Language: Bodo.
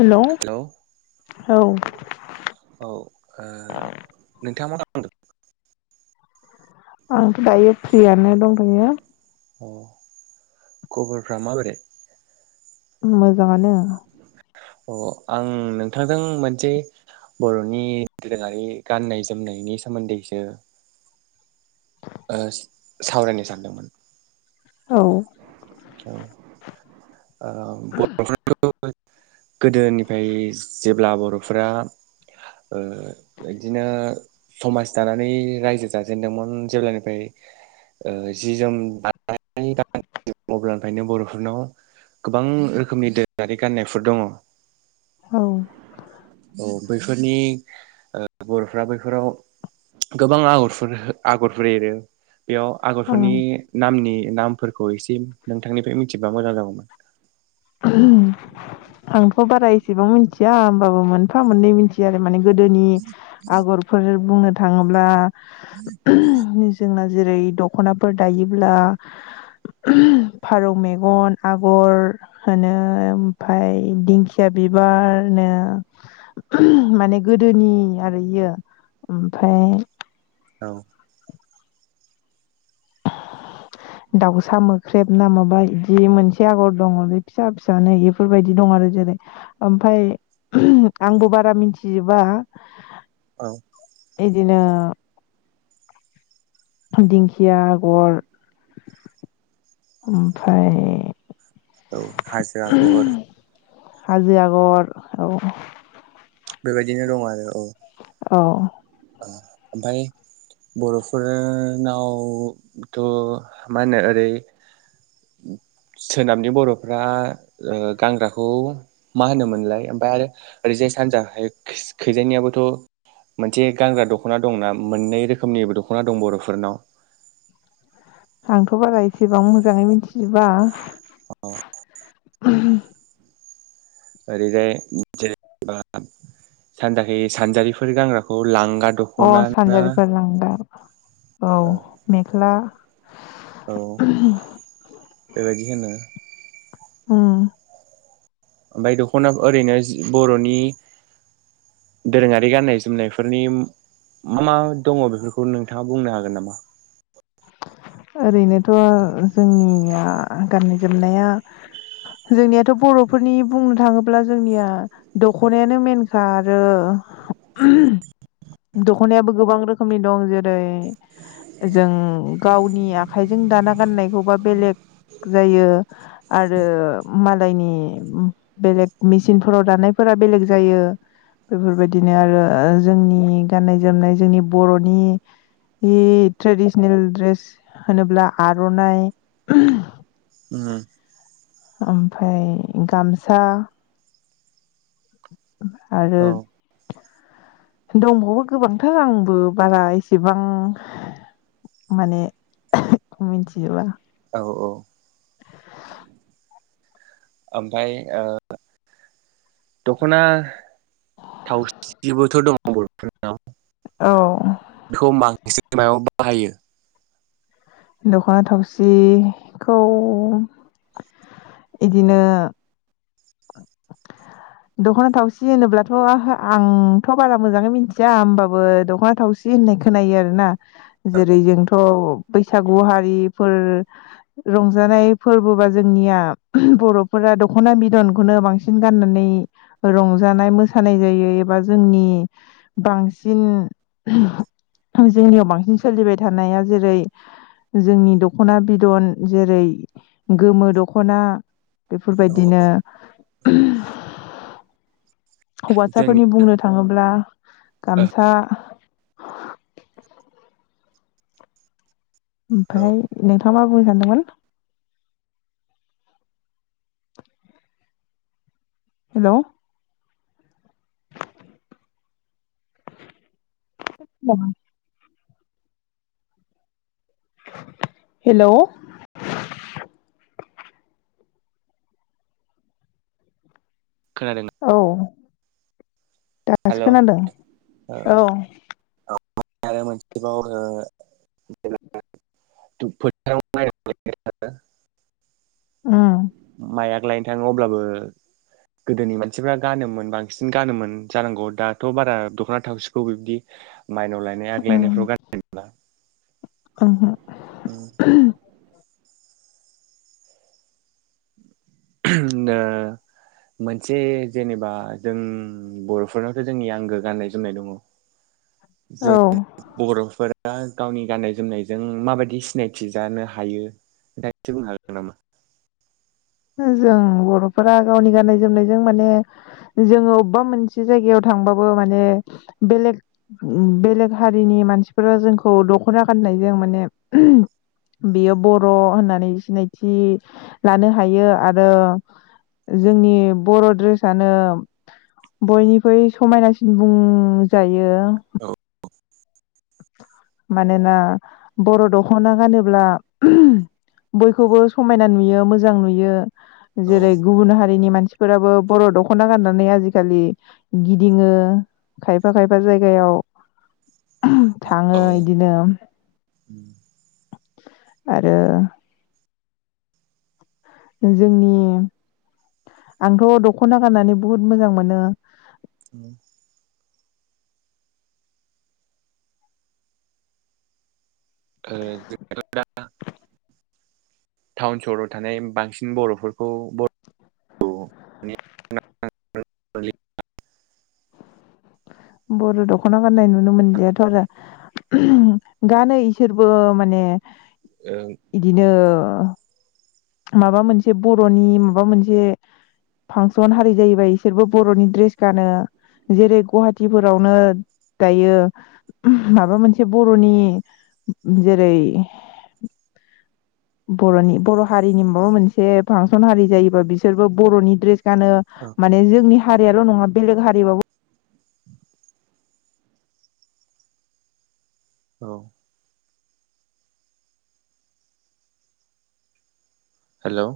हेलौ औ हेलौ'औ ओ नोंथांआ मा उथ [inaudible] आंथ' दायो फ्रियानो दंथ'यो अ खबरफोरा माबोरै? मोजाङानो। अ आं नोंथांजों मोनसे बर'नि दोरोङारि गाननाय जोमनायनि सोमोन्दैसो सावरायनो सानदोंमोन औ औ ओ बर' गोदोनिफ्राय जेब्ला बर'फोरा ओ बिदिनो समाज दानानै रायजो जाजेनदोंमोन जेब्लानिफ्राय जि जोम दानाय दानाय गाननाय अब्लानिखायनो बर'फोरनाव गोबां रोखोमनि दोरोङारि गाननायफोर दङ। औ। बैफोरनि बर'फ्रा बैफोराव गोबां आगरफोर आगरफोर एरो बेयाव आगरफोरनि ओं नामनि नामफोरखौ एसे नोंथांनिफ्राय मिथिबा मोजां जागौमोन। आंथ' बारा एसेबां मिथिया होमबाबो मोनफा मोननै मिथिया आरो माने गोदोनि आगरफोर बुंनो थाङोब्ला जोंना जेरै दख'नाफोर दायोब्ला फारौ मेगन आगर होनो ओमफाय दिंखिया बिबारनो माने गोदोनि आरो इयो ओमफाय औ दाउसा मोख्रेब ना माबा बिदि मोनसे आगर दङ बे फिसा फिसानो बेफोरबायदि दं आरो जेरै ओमफाय आंबो बारा मिथिजोबा। औ। बिदिनो दिंखिया आगर ओमफ्राय औ हाजो आगर हाजो आगर औ। बेबायदिनो दं आरो औ। अह ओमफाय बर'फोरनावथ' मा होनो ओरै सोनाबनि बर'फ्रा गानग्राखौ मा होनोमोनलाय ओमफफ्राय आरो ओरैजाय सानजा खैजायनियाबोथ' मोनसे मोनसे गानग्रा दख'ना दंना मोननै रोखोमनिबो दख'ना दं बर'फोरनाव आंथ' बारा एसेबां मोजाङै मिथिजोबा औ। उम ओरैजाय जेबा सानजाखि सानजारिफोर गानग्राखौ लांगा अ दख'ना ना सानजारिफोर [unintelligible] औ मेख्ला औ [inaudible] बेबायदि होनो। उम। ओमफाय द'खना ओरैनो जि बर'नि दोरोङारि गाननाय जोमनायफोरनि मा मा दङ' बेफोरखौ नोंथाङा बुंनो हागोन नामा? ओरैनोथ' जोंनिया गाननाय जोमनाया जोंनियाथ' बर'फोरनि बुंनो थाङोब्ला जोंनिया द'खनायानो मेनखा आरो [unintelligible] द'खनायाबो गोबां रोखोमनि दं जेरै जों गावनि आखाइजों दाना गाननायखौबा बेलेग जायो आरो मालायनि बेलेग मेचिनफोराव दानायफोरा बेलेग जायो। बेफोरबायदिनो आरो जोंनि गाननाय जोमनाय जोंनि बर'नि नि ट्रेडिसनेल ड्रेस होनोब्ला आर'नाय उम। ओमफाय गामसा आरो औ दंबावो गोबांथार आंबो बारा एसेबां माने मिथिजोबा। औ औ ओमफाय ओ द'खना थावसिबोथ' दङ' बर'फोरनाव। औ। [unintelligible] बाहायो द'खना थावसिखौ इदिनो द'खना थावसि होनोब्लाथ' आहा आंथ' बारा मोजाङै मिथिया होमबाबो द'खना थावसि होननाय खोनायो आरो ना। जेरै जोंथ' बैसागु हारिफोर रंजानाय फोरबोबा जोंनिया बर'फोरा द'खना बिदन खौनो बांसिन गाननानै रंजानाय मोसानाय जायो एबा जोंनि बांसिन जोंनियाव बांसिन सोलिबाय थानाया जेरै जोंनि द'खना बिदन जेरै गोमो द'खना औ बेफोरबायदिनो। [inaudible] जोंनि हौवासाफोरनि बुंनो थाङोब्ला गामसा औ ओमफाय [unintelligible] माबा बुंनो सानदोंमोन? हेलौ। [inaudible] हेलौ खोनादों औ। दासो हेल' खोनादों औ। आरो मोनसेबाव ओ [unintelligible] उम माया? लायनो थाङो अब्लाबो गोदोनि मानसिफ्रा गानोमोन बांसिन गानोमोन जानांगौ दाथ' बारा द'खना थावसिखौ बिबदि माइनाव लायनाय आग लायनायफ्राव गानोब्ला औ हो उम्म दा मोनसे जेनेबा जों बरफोरनावथ जोंनि आंगो गाननाय जोमनाय दङ जों ओहो बर'फोरा दा गावनि गाननाय जोमनायजों माबायदि सिनायथि जानो हायो दा एसे बुंनो हागोन नामा जों बर'फोरा गावनि गाननाय जोमनायजों माने जोङो अबबा मोनसे जायगायाव थांबाबो माने बेलेग बेलेग हारिनि मानसिफोरा जोंखौ दख'ना गाननायजों माने बेयो बर' होननानै सिनायथि लानो हायो आरो जोंनि बर' द्रेसानो बयनिख्रुइ समायनासिन बुंजायो औ मानोना बर' दख'ना गानोब्ला बयखौबो समायना नुयो मोजां नुयो जेरै गुबुन हारिनि मानसि सिफोराबो बर' दख'ना गाननानै आजिखालि गिदिङो खायफा खायफा जायगायाव ओ इदिनो [inaudible] आरो जोंनि आंथ' दख'ना गाननानै बुहुत मोजां मोनो औ ओ जोंथ दा टाउन सहराव थानाय बांसिन बर'फोरखौ बर [unintelligible] बर' दख'ना गाननाय नुनो मोनलियाथ' आरो गानो इसोरबो माने इदिनो अह माबा मोनसे बर'नि माबा मोनसे फांसन हारि जायोबा इसोरबो बर'नि ड्रेस गानो जेरै गुवाहाटिफोरावनो दायो माबा मोनसे बर'नि जेरै बर'नि बर' हारिनि माबा मोनसे फांसन हारि जायोबा बिसोरबो बर'नि ड्रेस गानो माने जोंनि हारियाल' नङा बेलेग हारिबाबो औ औ हेलौ